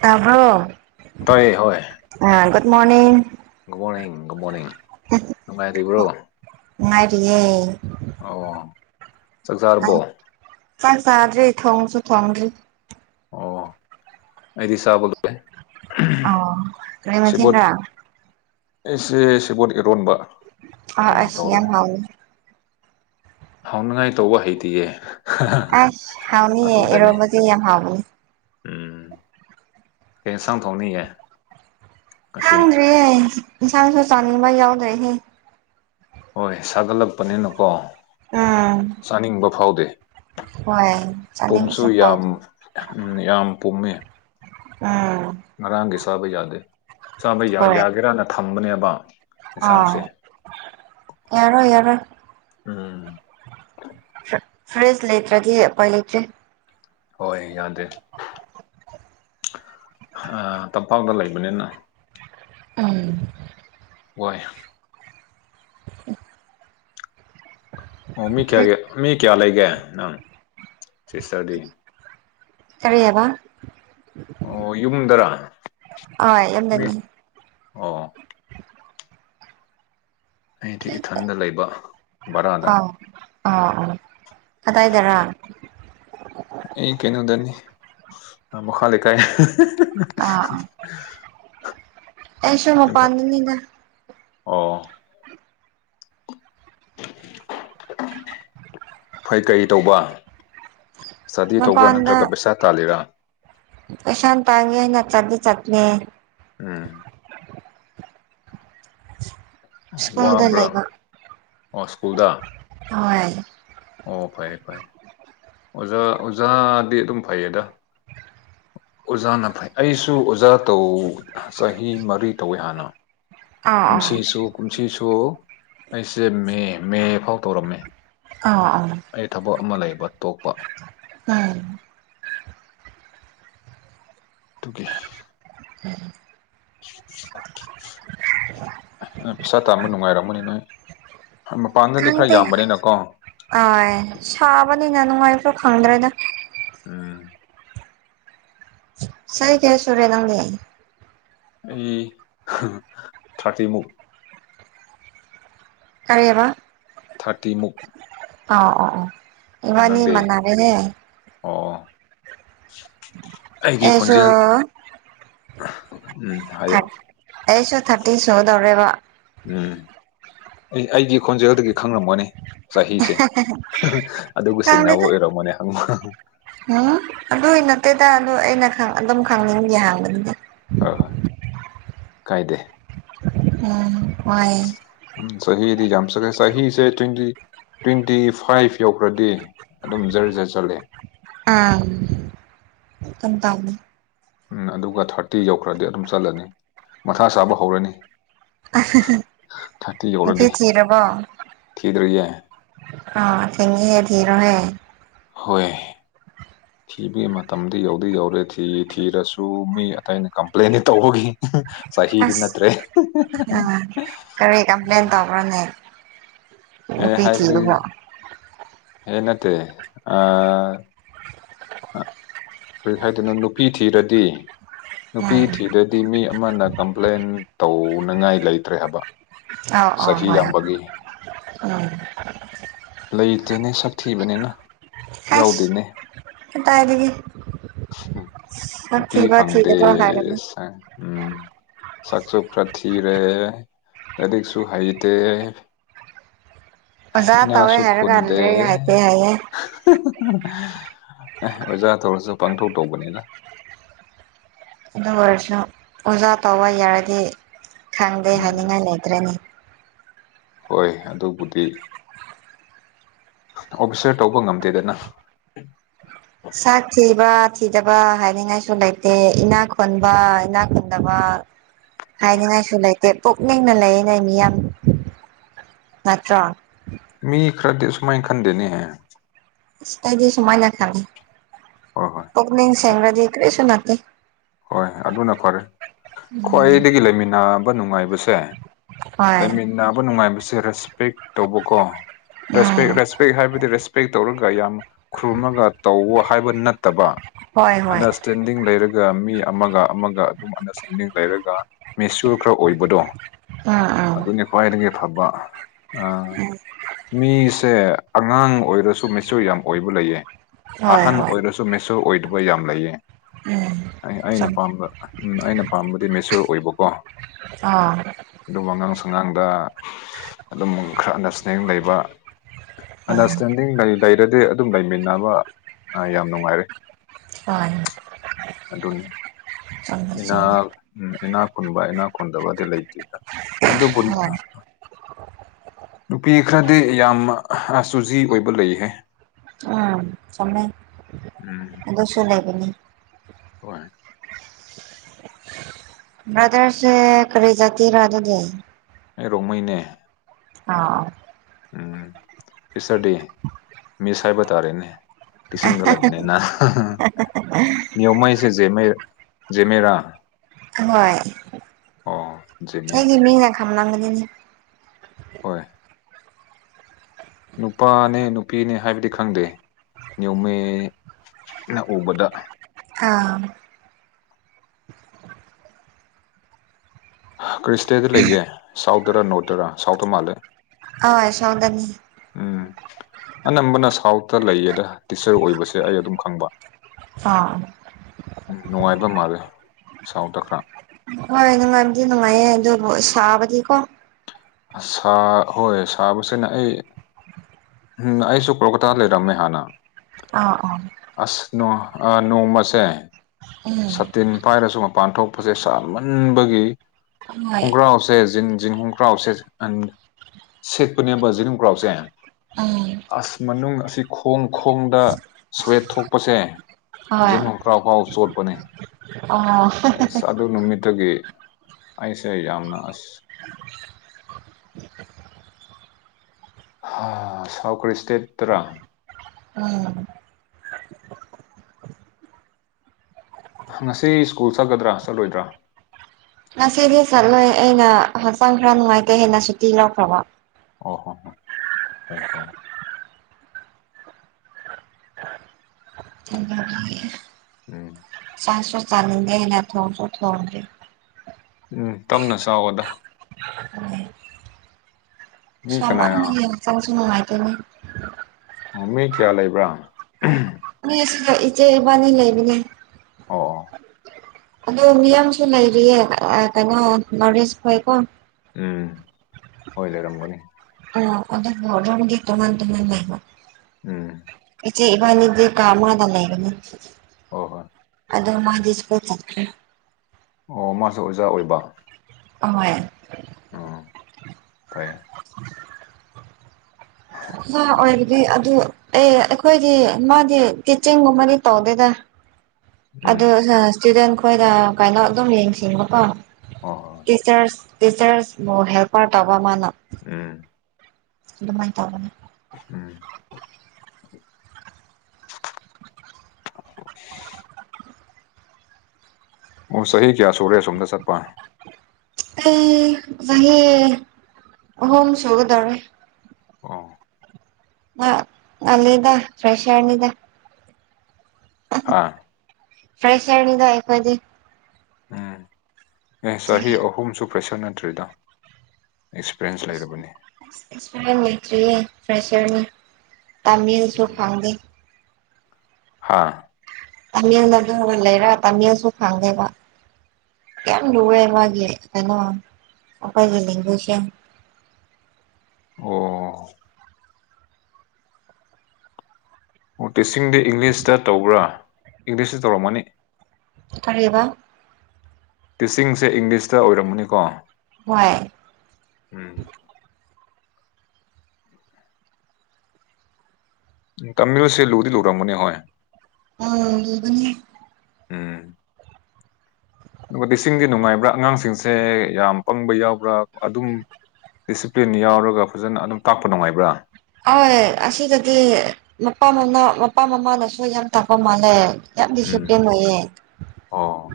[inaudible] ꯇꯥꯕꯣ ꯇꯥꯏꯌꯦ ꯍꯣꯏ ꯑꯥ good morning good morning good morning ꯅꯨꯡꯉꯥꯏꯔꯤꯕ꯭ꯔꯣ [unintelligible] ꯅꯨꯡꯉꯥꯏꯔꯤꯌꯦ ꯆꯥꯛ ꯆꯥꯔꯕꯣ [inaudible] ꯆꯥꯛ ꯆꯥꯗ꯭ꯔꯤ ꯊꯣꯡꯁꯨ ꯊꯣꯡꯗ꯭ꯔꯤ ꯑꯣ ꯑꯩꯗꯤ ꯆꯥꯕ ꯂꯣꯏꯔꯦ ꯑꯣ ꯀꯩ ꯁꯦꯕꯣꯠ ꯃꯊꯦꯟꯔ ꯑꯩꯁꯦ ꯁꯦꯕꯣꯠ ꯏꯔꯣꯟꯕ ꯑꯥ ꯑꯣꯏꯅ ꯑꯁ ꯇꯧꯔꯦ ꯌꯥꯝ ꯍꯥꯎꯅꯤ ꯍꯥꯎꯅꯤꯡꯉꯥꯏ ꯇꯧꯕ ꯍꯩꯇꯤꯌꯦ ꯑꯁ ꯍꯥꯎꯅꯤꯌꯦ ꯑꯗꯨꯗꯅꯦ ꯏꯔꯣꯝꯕꯗꯤ ꯌꯥꯝ ꯍꯥꯎꯕꯅꯦ ꯎꯝ ꯀꯩ ꯏꯟꯁꯥꯡ ꯊꯣꯡꯅꯤꯌꯦ ꯉꯁꯤ ꯈꯡꯗ꯭ꯔꯤꯌꯦ ꯏꯟꯁꯥꯡꯁꯨ ꯆꯥꯅꯤꯡꯕ ꯌꯥꯎꯗ꯭ꯔꯤꯍꯦ ꯍꯣꯏ ꯁꯥꯒꯠꯂꯛꯄꯅꯤꯅꯀꯣ ꯎꯝ ꯆꯥꯅꯤꯡꯕ ꯐꯥꯎꯗꯦ ꯍꯣꯏ ꯄꯨꯝꯁꯨ ꯆꯥꯅꯤꯡꯕꯁꯨ ꯌꯥꯝ ꯐꯥꯎꯗꯦ ꯎꯝ ꯌꯥꯝ ꯄꯨꯝꯃꯦ ꯎꯝ ꯉꯔꯥꯡꯒꯤ ꯆꯥꯕ ꯌꯥꯗꯦ ꯆꯥꯕ ꯌꯥꯒꯦꯔꯅ ꯊꯝꯕꯅꯦꯕ ꯑ ꯌꯦꯟꯁꯥꯡꯁꯦ ꯌꯥꯔꯣꯏ ꯌꯥꯔꯣꯏ ꯎꯝ ꯐ꯭ꯔꯦꯁ ꯂꯩꯇ꯭ꯔꯗꯤ ꯎꯄꯥꯏ ꯂꯩꯇꯦ ꯍꯣꯏ ꯌꯥꯗꯦ [unintelligible] ꯇꯝꯄꯥꯛꯇ ꯂꯩꯕꯅꯤꯅ ꯎꯝ ꯋꯥꯏ ꯑꯣ ꯃꯤ ꯀꯌꯥꯒꯤ ꯃꯤ ꯀꯌꯥ ꯂꯩꯒꯦ ꯅꯪ ꯁꯤꯁꯇꯔꯗꯤ ꯀꯔꯤꯌꯕ ꯑꯣ ꯌꯨꯝꯗꯔ ꯑꯥ ꯃꯤ ꯌꯨꯝꯗꯅꯤ ꯑꯣ ꯑꯩꯗꯤ ꯏꯊꯟꯗ ꯂꯩꯕ ꯕꯔꯥꯗ ꯑꫭ ꯑꯣ ꯀꯗꯥꯏꯗꯔ ꯑꯩ ꯀꯩꯅꯣꯗꯅꯤ ꯃꯈꯥ ꯂꯩꯀꯥꯏ [unintelligible] ꯑꫭ ꯑꫭ ꯑꯩꯁꯨ ꯃꯄꯥꯟꯗꯅꯤꯗ ꯑꯣ [unintelligible] ꯐꯩ ꯀꯔꯤ ꯇꯧꯕ ꯁ꯭ꯇꯗꯤ ꯇꯧꯕ꯭ꯔ ꯅꯠꯇ꯭ꯔꯒ ꯄꯩꯁꯥ ꯇꯥꯜꯂꯤꯔ ꯄꯩꯁꯥ ꯇꯥꯟꯒꯦꯅ ꯆꯠꯇꯤ ꯆꯠꯄꯅꯦ ꯎꯝ [inaudible] ꯁ꯭ꯀꯨꯜꯗ ꯋꯥꯕ꯭ꯔ ꯂꯩꯕ [unintelligible] ꯁ꯭ꯀꯨꯜꯗ ꯋꯥꯏ ꯑꯣ ꯐꯩ ꯐꯩ ꯑꯣꯖꯥ ꯑꯣꯖꯥꯗꯤ ꯑꯗꯨꯝ ꯐꯩꯌꯦꯗ ꯑꯣꯖꯥꯅ ꯐꯩ ꯑꯩꯁꯨ ꯑꯣꯖꯥ ꯇꯧ ꯆꯍꯤ ꯃꯔꯤ ꯇꯧꯋꯦ ꯍꯥꯟꯅ ꯑꯥ ꯑꯥ ꯀꯨꯝꯁꯤꯁꯨ ꯀꯨꯝꯁꯤꯁꯨ ꯑꯩꯁꯦ ꯃꯦ ꯃꯦ ꯐꯥꯎ ꯇꯧꯔꯝꯃꯦ ꯑꯥ ꯑꯥ ꯑꯩ ꯊꯕꯛ ꯑꯃ ꯂꯩꯕ ꯇꯣꯛꯄ ꯎꯝ ꯑꯗꯨꯒꯤ [unintelligible] ꯅꫭꯏ ꯄꯩꯁꯥ ꯇꯥꯟꯕ ꯅꯨꯡꯉꯥꯏꯔꯝꯒꯅꯤ ꯅꯣꯏ ꯃꯄꯥꯟꯗꯗꯤ ꯈꯔ ꯌꯥꯝꯕꯅꯤꯅꯀꯣ ꯑꯍꯣꯏ ꯁꯥꯕꯅꯤꯅ ꯅꯨꯡꯉꯥꯏꯕ꯭ꯔ ꯈꯪꯗ꯭ꯔꯦꯗ ꯎꯝ ꯆꯍꯤ ꯀꯌꯥ ꯁꯨꯔꯦ ꯅꯡꯗꯤ ꯑꯩ [unintelligible] ꯊꯥꯔꯇꯤꯟꯃꯨꯛ ꯀꯔꯤꯕ ꯊꯥꯔꯇꯤꯃꯨꯛ ꯑꯥꯎ ꯑꯣ ꯑꯣ ꯑꯣ ꯏꯕꯥꯟꯅꯤ ꯅꯪꯗꯤ ꯃꯥꯟꯅꯔꯦꯅꯦ ꯑꯣ ꯑꯩꯒꯤ ꯑꯩꯁꯨ ꯈꯣꯟꯖꯦꯜ ꯎꯝ ꯍꯥꯏꯌꯣ ꯑꯩꯁꯨ ꯊꯥꯔꯇꯤ ꯁꯨꯒꯗꯧꯔꯦꯕ ꯎꯝ ꯑꯩ ꯑꯩꯒꯤ ꯈꯣꯟꯖꯦꯜ ꯗꯒꯤ ꯈꯪꯔꯝꯒꯅꯤ ꯆꯍꯤꯁꯦ ꯑꯗꯨꯒ ꯆꯤꯡꯅꯕ ꯈꯪꯗꯦꯗ ꯑꯣꯏꯔꯝꯃꯣꯅꯦ ꯍꯪ ꯎꯝ ꯑꯗꯨꯏ ꯅꯠꯇꯦꯗ ꯑꯗꯨ ꯑꯩꯅ ꯑꯗꯨꯝ ꯈꯪꯅꯤꯡꯕꯒꯤ ꯍꯥꯡꯕꯅꯤꯗ ꯍꯣꯏ ꯍꯣꯏ ꯀꯥꯏꯗꯦ ꯎꯝ ꯋꯥꯏꯌꯦ ꯎꯝ ꯆꯍꯤꯗꯤ ꯌꯥꯝ ꯆꯛꯉꯦ ꯆꯍꯤꯁꯦ ꯇ꯭ꯋꯦꯟꯇꯤ ꯇ꯭ꯋꯦꯟꯇꯤ ꯐꯥꯏꯚ ꯌꯧꯈ꯭ꯔꯗꯤ ꯑꯗꯨꯝ ꯖꯔ ꯖꯔ ꯆꯠꯂꯦ ꯎꯝ ꯇꯨꯝ ꯇꯧꯕꯅꯤ ꯎꯝ ꯑꯗꯨꯒ ꯊꯥꯔꯇꯤ ꯌꯧꯈ꯭ꯔꯗꯤ ꯑꯗꯨꯝ ꯆꯠꯂꯅꯤ ꯃꯊꯥ ꯁꯥꯕ ꯍꯧꯔꯅꯤ ꯊꯥꯇꯤ ꯅꯨꯄꯤ ꯌꯧꯔꯗꯤ ꯊꯤꯔꯕꯣ ꯊꯤꯗ꯭ꯔꯤꯌꯦ ꯑꯥ ꯊꯦꯡꯉꯦ ꯊꯤꯔꯣꯍꯦ ꯍꯣꯏ [inaudible] ꯊꯤꯕꯒꯤ ꯃꯇꯝꯗꯤ ꯌꯧꯗꯤ ꯌꯧꯔꯦ ꯊꯤ ꯊꯤꯔꯁꯨ ꯃꯤ ꯑꯇꯩꯅ ꯀꯝꯄ꯭ꯂꯦꯟꯗꯤ ꯇꯧꯕꯒꯤ ꯁꯍꯤꯗꯤ ꯑꯁ ꯅꯠꯔꯦ ꯃꯅꯦ ꯑꯦ ꯍꯥꯏꯕꯗꯤ ꯑꯦꯅꯠꯇꯦ ꯑ ꯀꯔꯤ ꯍꯥꯏꯗꯣꯏꯅꯣ ꯅꯨꯄꯤ ꯊꯤꯔꯗꯤ ꯅꯨꯄꯤ ꯎꯝ ꯊꯤꯗꯗꯤ ꯃꯤ ꯑꯃꯅ ꯀꯝꯄ꯭ꯂꯦꯟ ꯇꯧꯅꯤꯡꯉꯥꯏ ꯂꯩꯇ꯭ꯔꯦ ꯍꯥꯏꯕ ꯑꯥꯎ ꯑꯥꯎ ꯆꯍꯤ ꯍꯣꯏ ꯌꯥꯝꯕꯒꯤ ꯎꯝ ꯂꯩꯇꯦꯅꯦ ꯁꯛꯊꯤꯕꯅꯤꯅ ꯍꯥꯁ ꯌꯥꯎꯗꯦꯅꯦ ꯀꯗꯥꯏꯗꯒꯤ ꯁꯛ ꯅꯨꯄꯤ ꯊꯤꯕ ꯐꯪꯗꯦ ꯊꯤꯗꯕ ꯍꯥꯏꯔꯅꯤ ꯎꯝ ꯁꯛꯁꯨ ꯈꯔ ꯊꯤꯔꯦ ꯂꯥꯏꯔꯤꯛꯁꯨ ꯍꯩꯇꯦ ꯑꯣꯖꯥ ꯇꯧꯋꯦ ꯏꯅꯥꯁꯨ ꯍꯥꯏꯔꯒ ꯈꯨꯟꯗꯦ ꯂꯥꯏꯔꯤꯛ ꯍꯩꯇꯦ ꯍꯥꯏꯌꯦ ꯑꯣꯖꯥ ꯇꯧꯔꯁꯨ ꯄꯥꯡꯇꯧ ꯇꯧꯕꯅꯤꯗ ꯑꯗꯨ ꯑꯣꯏꯔꯁꯨ ꯑꯣꯖꯥ ꯇꯧꯕ ꯌꯥꯔꯗꯤ ꯈꯪꯗꯦ ꯎꯝ ꯍꯥꯏꯅꯤꯡꯉꯥꯏ ꯂꯩꯇ꯭ꯔꯦꯅꯦ ꯍꯣꯏ ꯑꯗꯨꯕꯨꯗꯤ ꯑꯣꯛꯁꯔ ꯇꯧꯕ ꯉꯝꯗꯦꯗꯅ ꯁꯥꯛ ꯊꯤꯕ ꯊꯤꯗꯕ ꯍꯥꯏꯅꯤꯡꯉꯥꯏꯁꯨ ꯂꯩꯇꯦ ꯏꯅꯥ ꯈꯨꯟꯕ ꯏꯅꯥ ꯈꯨꯟꯗꯕ ꯍꯥꯏꯅꯤꯡꯉꯥꯏꯁꯨ ꯂꯩꯇꯦ ꯄꯨꯛꯅꯤꯡꯅ ꯂꯩꯌꯦꯅꯦ ꯃꯤ ꯌꯥꯝ ꯅꯠꯇ꯭ꯔꯣ ꯃꯤ ꯈꯔꯗꯤ ꯑꯁꯨꯃꯥꯏ ꯈꯟꯗꯦꯅꯦꯍꯦ ꯏꯁ ꯑꯩꯗꯤ ꯑꯁꯨꯃꯥꯏꯅ ꯈꯜꯂꯤ ꯍꯣꯏ ꯍꯣꯏ ꯄꯛꯅꯤꯡ ꯁꯦꯡꯗꯤ ꯀ꯭ꯔꯤꯁꯨ ꯅꯠꯇꯦ ꯍꯣꯏ ꯑꯗꯨꯅ ꯐꯔꯦ ꯎꯝ ꯈ꯭ꯋꯥꯏꯗꯒꯤ ꯂꯩꯃꯤꯟꯅꯕ ꯅꯨꯡꯉꯥꯏꯕꯁꯦ ꯍꯣꯏ ꯂꯩꯃꯤꯟꯅꯕ ꯅꯨꯡꯉꯥꯏꯕꯁꯦ ꯔꯦꯁꯄꯦꯛ ꯇꯧꯕꯀꯣ ꯔꯦꯁꯄꯦꯛ ꯎꯝ ꯁꯄꯦꯛ ꯍꯥꯏꯕꯗꯤ ꯔꯦꯁꯄꯦꯛ ꯇꯧꯔꯒ ꯌꯥꯝ ꯈꯨꯔꯨꯝꯃꯒ ꯇꯧꯑꯣ ꯍꯥꯏꯕ ꯅꯠꯇꯕ ꯍꯣꯏ ꯍꯣꯏ ꯑꯟꯗꯔꯁꯇꯦꯟꯗꯤꯡ ꯂꯩꯔꯒ ꯃꯤ ꯃꯤ ꯑꯃꯒ ꯑꯃꯒ ꯑꯗꯨꯝ ꯑꯟꯗꯔꯁꯇꯦꯟꯗꯤꯡ ꯂꯩꯔꯒ ꯃꯤꯁꯣꯔ ꯈꯔ ꯑꯣꯏꯕꯗꯣ ꯎꯝ ꯎꯝ ꯑꯗꯨꯅꯤ ꯈ꯭ꯋꯥꯏꯗꯒꯤ ꯐꯕ ꯑ ꯎꯝ ꯃꯤꯁꯦ ꯑꯉꯥꯡ ꯑꯣꯏꯔꯁꯨ ꯃꯆꯣꯔ ꯌꯥꯝ ꯑꯣꯏꯕ ꯂꯩꯌꯦ ꯍꯣꯏ ꯑꯍꯟ ꯑꯣꯏꯔꯁꯨ ꯇꯣ ꯃꯦꯁꯣ ꯑꯣꯏꯗꯕ ꯌꯥꯝ ꯂꯩꯌꯦ ꯑꯦ ꯑꯩ ꯑꯩꯅ ꯄꯥꯝꯕ ꯎꯝ ꯑꯩꯅ ꯄꯥꯝꯕꯗꯤ ꯃꯦꯆꯣꯔ ꯑꯣꯏꯕꯀꯣ ꯑꯥ ꯗꯨꯝ ꯑꯉꯥꯡ ꯁꯥꯉꯥꯡꯗ ꯑꯗꯨꯝ ꯈ꯭ꯔ ꯑꯟꯗꯔꯁꯇꯦꯟꯗꯤꯡ ꯂꯩꯕ ꯎꯝ ꯑꯟꯗꯔꯁꯇꯦꯟꯗꯤꯡ ꯂꯩ ꯂꯩꯔꯗꯤ ꯑꯗꯨꯝ ꯂꯩꯃꯤꯟꯅꯕ ꯑ ꯌꯥꯝ ꯅꯨꯡꯉꯥꯏꯔꯦ ꯃꯥꯅꯤ ꯑꯗꯨꯅꯤ ꯆꯨꯝꯃꯦ ꯏꯅꯥꯛ ꯎꯝ ꯏꯅꯥꯛꯈꯨꯨꯟꯕ ꯏꯅꯥꯛꯈꯨꯨꯟꯗꯕꯗꯤ ꯂꯩꯇꯦꯗ ꯑꯗꯨꯕꯨ ꯍꯣꯏ ꯅꯨꯄꯤ ꯈ꯭ꯔꯗꯤ ꯌꯥꯝ ꯍ ꯁꯨꯨꯖꯤ ꯑꯣꯏꯕ ꯂꯩꯍꯦ ꯎꯝ ꯆꯨꯝꯃꯦ ꯎꯝ ꯑꯗꯨꯁꯨꯨ ꯂꯩꯕꯅꯤ ꯍꯣꯏ ꯕ꯭ꯔꯗꯔꯆꯦ ꯀꯔꯤ ꯖꯥꯇꯤꯔ ꯑꯗꯨꯗꯤ ꯑꯩ ꯔꯣꯡꯃꯩꯅꯦ ꯑꯥꯎ ꯎꯝ ꯁꯤꯁꯇꯔꯗꯤ ꯃꯤꯁ ꯍꯥꯏꯕ ꯇꯥꯔꯦꯅꯦ ꯇꯤꯆꯤꯡꯗ ꯂꯩꯕꯅꯤꯅ ꯅꯤꯌꯣꯃꯩꯁꯦ ꯖꯦꯃꯦ ꯖꯦꯃꯦꯔꯥ ꯑꯍꯣꯏ ꯑꯣ ꯖꯦꯃꯦ ꯑꯩꯒꯤ ꯃꯤꯅ ꯈꯝꯂꯝꯒꯅꯤꯅꯦ ꯍꯣꯏ ꯅꯨꯄꯥꯅꯦ ꯅꯨꯄꯤꯅꯦ ꯍꯥꯏꯕꯗꯤ ꯈꯪꯗꯦ ꯅ꯭ꯌꯣꯃꯦ ꯅ ꯎꯕꯗ ꯍꯥꯝ ꯀꯔꯤ ꯏꯁꯇꯦꯠꯗ ꯂꯩꯒꯦ ꯁꯥꯎꯠꯇꯔ ꯅꯣꯔꯠꯇꯔ ꯁꯥꯎꯠꯇ ꯃꯥꯜꯂꯦ ꯑꯥ ꯁꯥꯎꯗꯅꯤ ꯎꯝ ꯑꯅꯝꯕꯅ ꯁꯥꯎꯠꯇ ꯂꯩꯌꯦꯗ ꯇꯤꯆꯔ ꯑꯣꯏꯕꯁꯦ ꯑꯩ ꯑꯗꯨꯝ ꯈꯪꯕ ꯑꯥ ꯎꯝ ꯅꯨꯡꯉꯥꯏꯕ ꯃꯥꯜꯂꯦ ꯁꯥꯎꯠꯇ ꯈ꯭ꯔ ꯍꯣꯏ ꯅꯨꯡꯉꯥꯏꯕꯗꯤ ꯅꯨꯡꯉꯥꯏꯌꯦ ꯑꯗꯨꯕꯨ ꯁꯥꯕꯗꯤꯀꯣ ꯑ ꯁꯥꯥ ꯍꯣꯏ ꯁꯥꯕꯁꯤꯅ ꯑꯩ ꯎꯝ ꯑꯩꯁꯨ ꯀꯣꯜꯀꯇꯥꯗ ꯂꯩꯔꯝꯃꯦ ꯍꯥꯟꯅ ꯑꯥ ꯑꯣ ꯑꯁ ꯅꯣꯡ ꯑꯥ ꯅꯣꯡꯃꯥꯁꯦ ꯎꯝ ꯁꯇꯤꯟ ꯄꯥꯏꯔꯁꯨ ꯃꯄꯥꯟ ꯊꯣꯛꯄꯁꯦ ꯁꯥꯃꯟꯕꯒꯤ ꯍꯣꯏ ꯍꯣꯡꯒ꯭ꯔꯥꯎꯁꯦ ꯖꯤꯟ ꯖꯤꯟ ꯍꯣꯡꯀ꯭ꯔꯥꯎꯁꯦ ꯑꯟ ꯁꯤꯠꯄꯅꯦꯕ ꯖꯤꯟ ꯒ꯭ꯔꯥꯎꯁꯦ ꯎꯝ ꯑꯁ ꯃꯅꯨꯡ ꯑꯁꯤ ꯈꯣꯡ ꯈꯣꯡꯗ ꯁ꯭ꯋꯦꯠ ꯊꯣꯛꯄꯁꯦ ꯍꯣꯏ ꯖꯤꯟ ꯍꯨꯡꯀ꯭ꯔꯥꯎꯐꯥꯎ ꯆꯣꯠꯄꯅꯦ ꯑꯣ ꯑꯁ ꯑ ꯗꯨ ꯅꯨꯃꯤꯠꯇꯒꯤ ꯑꯩꯁꯦ ꯌꯥꯝꯅ ꯑꯁ ꯍꯥ ꯁꯥꯎ ꯀꯔꯤ ꯏꯁꯇꯦꯠꯇꯔꯥ ꯎꯝ ꯉꯁꯤ ꯁ꯭ꯀꯨꯜ ꯆꯠꯀꯗ꯭ꯔꯥ ꯆꯠꯂꯣꯏꯗ꯭ꯔꯥ ꯉꯁꯤꯗꯤ ꯆꯠꯂꯣꯏ ꯑꯩꯅ ꯍꯛꯆꯥꯡ ꯈ꯭ꯔ ꯅꯨꯡꯉꯥꯏꯇꯦ ꯍꯩꯅ ꯁꯨꯇꯤ ꯂꯧꯈ꯭ꯔꯕ ꯑꯣ ꯍꯣ-ꯍꯣ ꯍꯣꯏ ꯍꯣꯏ [inaudible] ꯎꯝ ꯆꯥꯁꯨ ꯆꯅꯤꯡꯗꯦꯅ ꯊꯣꯡꯁꯨ ꯊꯣꯡꯗ꯭ꯔꯤ ꯎꯝ ꯇꯞꯅ ꯆꯥꯎꯑꯣꯗ [inaudible] ꯃꯤ ꯀꯅꯥ ꯁꯥꯃꯟꯕꯒꯤ [inaudible] ꯍꯆꯥꯡꯁꯨ ꯅꯨꯡꯉꯥꯏꯇꯦꯅꯦ ꯑꯣ ꯃꯤ ꯀꯌꯥ ꯂꯩꯕ꯭ꯔꯥ ꯃꯤ ꯑꯁꯤꯗ ꯏꯆꯦ ꯏꯕꯥꯟꯅꯤ ꯂꯩꯕꯅꯦ ꯑꯣ ꯑꯗꯣ ꯃꯤꯌꯥꯝꯁꯨ ꯂꯩꯔꯤꯌꯦ ꯑꯥ ꯀꯩꯅꯣ ꯅꯣꯔꯠ ꯏꯁꯈꯣꯏ ꯀꯣ ꯎꯝ ꯍꯣꯏ ꯂꯩꯔꯝꯒꯅꯤ ꯑ ꯑꯗꯨꯕꯨ ꯔꯨꯝꯗꯤ ꯇꯣꯡꯉꯥꯟ ꯇꯣꯡꯉꯥꯟ ꯂꯩꯕ ꯎꯝ ꯏꯆꯦ ꯏꯕꯥꯟꯅꯤꯗꯤ ꯀꯥ ꯑꯃꯗ ꯂꯩꯕꯅꯦ ꯍꯣꯏ ꯍꯣꯏ ꯑꯗꯨ ꯃꯥꯗꯤ ꯁ꯭ꯀꯨꯜ ꯆꯠꯈ꯭ꯔꯦ ꯑꯣ ꯃꯥꯁꯨ ꯑꯣꯖꯥ ꯑꯣꯏꯕ ꯍꯣꯏ ꯑꯣ ꯐꯩꯌꯦ ꯑꯣꯖꯥ ꯑꯣꯏꯕꯗꯤ ꯑꯗꯨ ꯑꯦ ꯑꯩꯈꯣꯏꯗꯤ ꯃꯥꯗꯤ ꯇꯤꯆꯤꯡꯒꯨꯝꯕꯗꯤ ꯇꯧꯗꯦꯗ ꯑꯗꯨ ꯎꯝ [inaudible] ꯁ꯭ꯇꯨꯗꯦꯟꯠ ꯈꯣꯏꯗ ꯀꯩꯅꯣ ꯑꯗꯨꯝ ꯌꯦꯡꯁꯤꯟꯕꯀꯣ ꯍꯣꯏ ꯍꯣꯏ ꯇꯤꯆꯔꯁ ꯇꯤꯆꯔꯁꯕꯨ ꯍꯦꯜꯄꯔ ꯇꯧꯕꯥ ꯃꯥꯅ ꯎꯝ ꯑꯗꯨꯃꯥꯏꯅ ꯇꯧꯕꯅꯤ ꯎꯝ ꯑꯣ ꯆꯍꯤ ꯀꯌꯥ ꯁꯨꯔꯦ ꯑꯁꯣꯝꯗ ꯆꯠꯄ ꯑꯩ ꯆꯍꯤ ꯑꯍꯨꯝ ꯁꯨꯒꯗꯧꯔꯦ ꯑꯣ [inaudible] ꯉꯜꯂꯦꯗ ꯐ꯭ꯔꯦꯁꯔꯅꯤꯗ ꯍꯥꯥ ꯐ꯭ꯔꯦꯁꯔꯅꯤꯗ ꯑꯩꯈꯣꯏꯗꯤ ꯎꯝ ꯑꯦ ꯆꯍꯤ ꯑꯍꯨꯝ ꯁꯨꯈ꯭ꯔ [inaudible] ꯐ꯭ꯔꯦꯁꯔ ꯅꯠꯇ꯭ꯔꯦꯗ ꯑꯦꯛꯁꯄꯤꯔꯤꯑꯦꯟꯁ ꯂꯩꯔꯕꯅꯦ ꯑꯦꯛꯁꯄꯤꯔꯤꯑꯦꯟꯁ ꯂꯩꯇ꯭ꯔꯤꯌꯦ ꯐ꯭ꯔꯦꯁꯔꯅꯤ ꯇꯝꯃꯤꯌꯦ ꯑꯩꯁꯨ [inaudible] ꯎꯝ. ꯍꯥ ꯇꯥꯃꯤꯜꯗꯁꯨ ꯂꯩꯔ ꯇꯥꯃꯤꯜꯁꯨ ꯈꯪꯗꯦꯕ ꯌꯥꯝ ꯂꯨꯋꯦ ꯃꯥꯒꯤ ꯀꯩꯅꯣ ꯃꯈꯣꯏꯒꯤ ꯂꯦꯡꯒꯨꯏꯁꯁꯦ ꯌꯥꯝ ꯑꯣ ꯑꯣ ꯇꯤꯆꯤꯡꯗꯤ ꯏꯪꯂꯤꯁꯇ ꯇꯧꯕ꯭ꯔꯥ ꯏꯪꯂꯤꯁꯇ ꯇꯧꯔꯝꯃꯅꯤ ꯀꯔꯤꯕ ꯇꯤꯆꯤꯡꯁꯦ ꯏꯪꯂꯤꯁꯇ ꯑꯣꯏꯔꯝꯃꯅꯤꯀꯣ ꯍꯣꯏ ꯎꯝ ꯎꯝ ꯇꯥꯃꯤꯜꯁꯦ ꯂꯨꯗꯤ ꯂꯨꯔꯝꯒꯅꯤ ꯍꯣꯏ ꯑ ꯂꯨꯕꯅꯦ ꯎꯝ ꯑꯗꯨꯒ ꯇꯤꯆꯤꯡꯗꯤ ꯅꯨꯡꯉꯥꯏꯕ꯭ꯔꯥ ꯑꯉꯥꯡꯁꯤꯡꯁꯦ ꯌꯥꯝ ꯄꯪꯕ ꯌꯥꯎꯕ꯭ꯔꯥ ꯑꯗꯨꯝ ꯗꯤꯁꯤꯄ꯭ꯂꯤꯟ ꯌꯥꯎꯔꯒ ꯐꯖꯅ ꯑꯗꯨꯝ ꯇꯥꯛꯄ ꯅꯨꯡꯉꯥꯏꯕ꯭ꯔꯥ ꯑꯣꯏ ꯑꯁꯤꯗꯗꯤ ꯃꯄꯥ ꯃꯃꯥ ꯃꯄꯥ ꯃꯃꯥꯅꯁꯨ ꯌꯥꯝ ꯇꯥꯛꯄ ꯃꯥꯜꯂꯦ ꯌꯥꯝ ꯎꯝ ꯗꯤꯁꯤꯄ꯭ꯂꯤꯟ ꯑꯣꯏꯌꯦ ꯑꯣ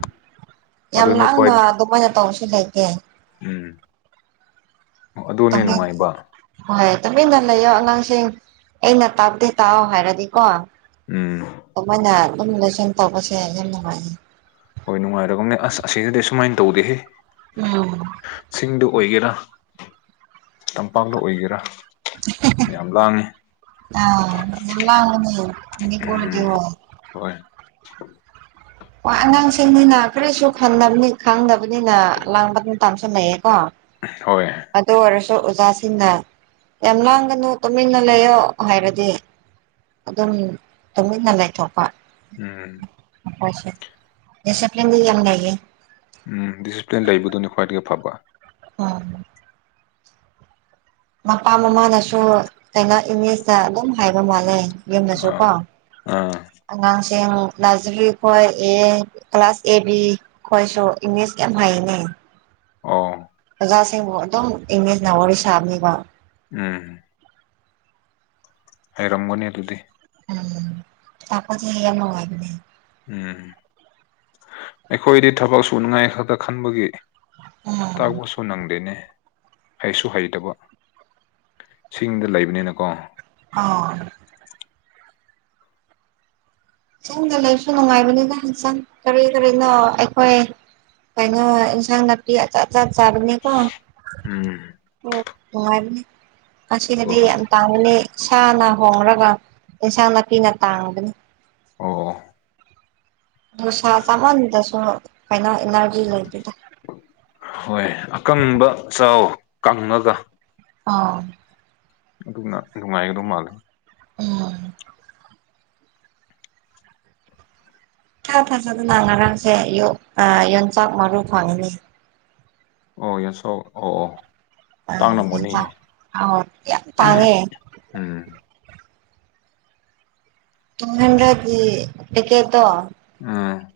ꯌꯥꯝ ꯑꯗꯨꯅꯦ ꯂꯥꯡꯅ ꯈ꯭ꯋꯥꯏ ꯑꯗꯨꯃꯥꯏꯅ ꯇꯧꯕꯁꯨ ꯂꯩꯇꯦ ꯎꯝ ꯑꯗꯨꯅꯦ ꯅꯨꯡꯉꯥꯏꯕ [unintelligible] ꯍꯣꯏ ꯇꯨꯃꯤꯟꯅ ꯂꯩꯌꯣ ꯑꯉꯥꯡꯁꯤꯡ ꯑꯩꯅ ꯇꯥꯛꯞꯗꯤ ꯇꯥꯎ ꯍꯥꯏꯔꯗꯤꯀꯣ ꯎꯝ ꯑꯃꯅ ꯑꯗꯨꯝ [unintelligible] ꯇꯧꯕꯁꯦ ꯌꯥꯝ ꯅꯨꯡꯉꯥꯏꯌꯦ ꯍꯣꯏ ꯅꯨꯡꯉꯥꯏꯔꯒꯨꯝꯅꯦ ꯑꯁ ꯑꯁꯤꯗꯗꯤ ꯑꯨꯃꯥꯏꯅ ꯇꯧꯗꯦꯍꯦ ꯎꯝ ꯆꯤꯡꯗ ꯑꯣꯏꯒꯦꯔꯥ ꯇꯝꯄꯥꯛꯗ ꯑꯣꯏꯒꯦꯔꯥ ꯌꯥꯝ ꯑꯍꯥ ꯂꯥꯡꯉꯤ ꯍꯥ ꯑꯥ ꯌꯝ ꯋꯥꯕꯅꯦ ꯎꯝ ꯃꯅꯤꯄꯨꯔꯗꯣ ꯍꯣꯏ ꯋꯥꯅꯥ ꯁꯦꯝꯕꯅꯤꯅꯥ ꯀꯔꯤꯁꯨ ꯈꯟꯗꯝ ꯈꯪꯗꯕꯅꯤꯅꯥ [unintelligible] ꯂꯩꯌꯦꯀꯣ ꯍꯣꯏ ꯑꯗꯨ ꯑꯣꯏꯔꯁꯨ ꯑꯣꯖꯥꯁꯤꯡꯅ ꯌꯥꯝ ꯂꯥꯡꯒꯅꯨ ꯇꯨꯃꯤꯟꯅ ꯂꯩꯌꯣ ꯍꯥꯏꯔꯗꯤ ꯑꯗꯨꯝ ꯇꯨꯃꯤꯟꯅ ꯂꯩꯊꯣꯛꯄ ꯎꯝ ꯃꯣꯏꯁꯦ ꯗꯤꯁꯤꯄ꯭ꯂꯤꯟꯗꯤ ꯌꯝ ꯂꯩꯌꯦ ꯎꯝ ꯗꯤꯁꯤꯄ꯭ꯂꯤꯟ ꯂꯩꯕꯗꯨꯅꯤ ꯈ꯭ꯋꯥꯏꯗꯒꯤ ꯐꯕ ꯑꯣ ꯃꯄꯥ ꯃꯃꯥꯅꯁꯨ ꯀꯩꯅꯣ ꯏꯪꯂꯤꯁꯇ ꯑꯗꯨꯝ ꯍꯥꯏꯕ ꯃꯥꯥꯟꯂꯩ ꯌꯨꯃꯗꯁꯨ ꯀꯣ ꯑꯥ ꯑꯥ ꯑꯉꯥꯡꯁꯤꯡ ꯅꯥꯖꯔꯤ ꯈꯣꯏ ꯑꯦ ꯀ꯭ꯂꯥꯁ ꯑꯦ ꯕꯤ ꯑꯩꯈꯣꯏꯁꯨ ꯏꯪꯂꯤꯁ ꯀꯌꯥꯝ ꯍꯩꯅꯤ ꯑꯣ ꯑꯣꯖꯥꯁꯤꯡꯕꯨ ꯑꯗꯨꯝ ꯏꯪꯂꯤꯁꯅ ꯋꯥꯔꯤ ꯁꯥꯕꯅꯤꯕ ꯎꯝ ꯍꯩꯔꯝꯒꯅꯤ ꯑꯗꯨꯗꯤ ꯎꯝ ꯇꯥꯛꯄꯗꯤ ꯌꯥꯝ ꯅꯨꯉꯥꯏꯕꯅꯦ ꯎꯝ ꯑꯩꯈꯣꯏꯗꯤ ꯊꯕꯛ ꯁꯨꯅꯤꯉꯥꯏ ꯈꯛꯇ ꯈꯟꯕꯒꯤ ꯎꯝ [unintelligible] ꯅꯪꯗꯦꯅꯦ ꯍꯩꯁꯨ ꯍꯩꯇꯕ ꯆꯤꯡꯗ ꯂꯩꯕꯅꯤꯅꯀꯣ ꯑꯣ ꯆꯤꯡꯗ ꯂꯩꯕꯁꯨ ꯅꯨꯡꯉꯥꯏꯕꯅꯤꯗ ꯍꯦꯟꯁꯥꯡ ꯀꯔꯤ ꯀꯔꯤꯅꯣ ꯑꯩꯈꯣꯏ ꯀꯩꯅꯣ ꯏꯟꯁꯥꯡ ꯅꯥꯄꯤ ꯑꯆꯥꯠ ꯑꯆꯥꯠ ꯆꯥꯕꯅꯤꯀꯣ ꯎꯝ ꯑꯣ ꯅꯨꯡꯉꯥꯏꯅꯤ ꯍꯣꯏ ꯑꯁꯤꯒꯗꯤ ꯍꯣꯏ ꯌꯝ [unintelligible] ꯁꯥꯅ ꯍꯣꯡꯂꯒ ꯏꯟꯁꯥꯡ ꯅꯥꯄꯤꯅ ꯇꯥꯡꯕꯅꯤ ꯑꯣ ꯗꯨ ꯁꯥ ꯆꯥꯃꯟꯗꯔ꯭ꯁꯨ ꯀꯩꯅ ꯏꯅꯔꯖꯤ ꯂꯩꯇꯦꯗ ꯍꯣꯏ ꯑꯀꯪꯕ ꯆꯥꯎ ꯀꯪꯉꯒ ꯑꯥ ꯑꯗꯨꯅ ꯅꯨꯡꯉꯥꯏꯒꯗꯧ ꯃꯥꯜꯂꯦ ꯎꯝ ꯥꯢꯊꯥ ꯊꯥꯖꯗꯅ ꯉꯔꯥꯡꯁꯦ ꯑꯌꯨꯛꯇ ꯌꯣꯡꯆꯥꯛ ꯃꯔꯨ ꯐꯪꯅꯤ ꯑꯣ ꯌꯥꯁꯣ ꯑꯣ ꯑꯣ ꯑ ꯇꯥꯡꯅꯝꯒꯅꯤꯌꯦ ꯌꯣꯟꯆꯥꯛ ꯑꯧ ꯌꯥꯝ ꯇꯥꯡꯉꯦ ꯎꯝ ꯑꯁ ꯇꯨꯝꯅꯤꯡꯔꯗꯤ ꯄꯦꯀꯦꯠꯇꯦ ꯎꯝ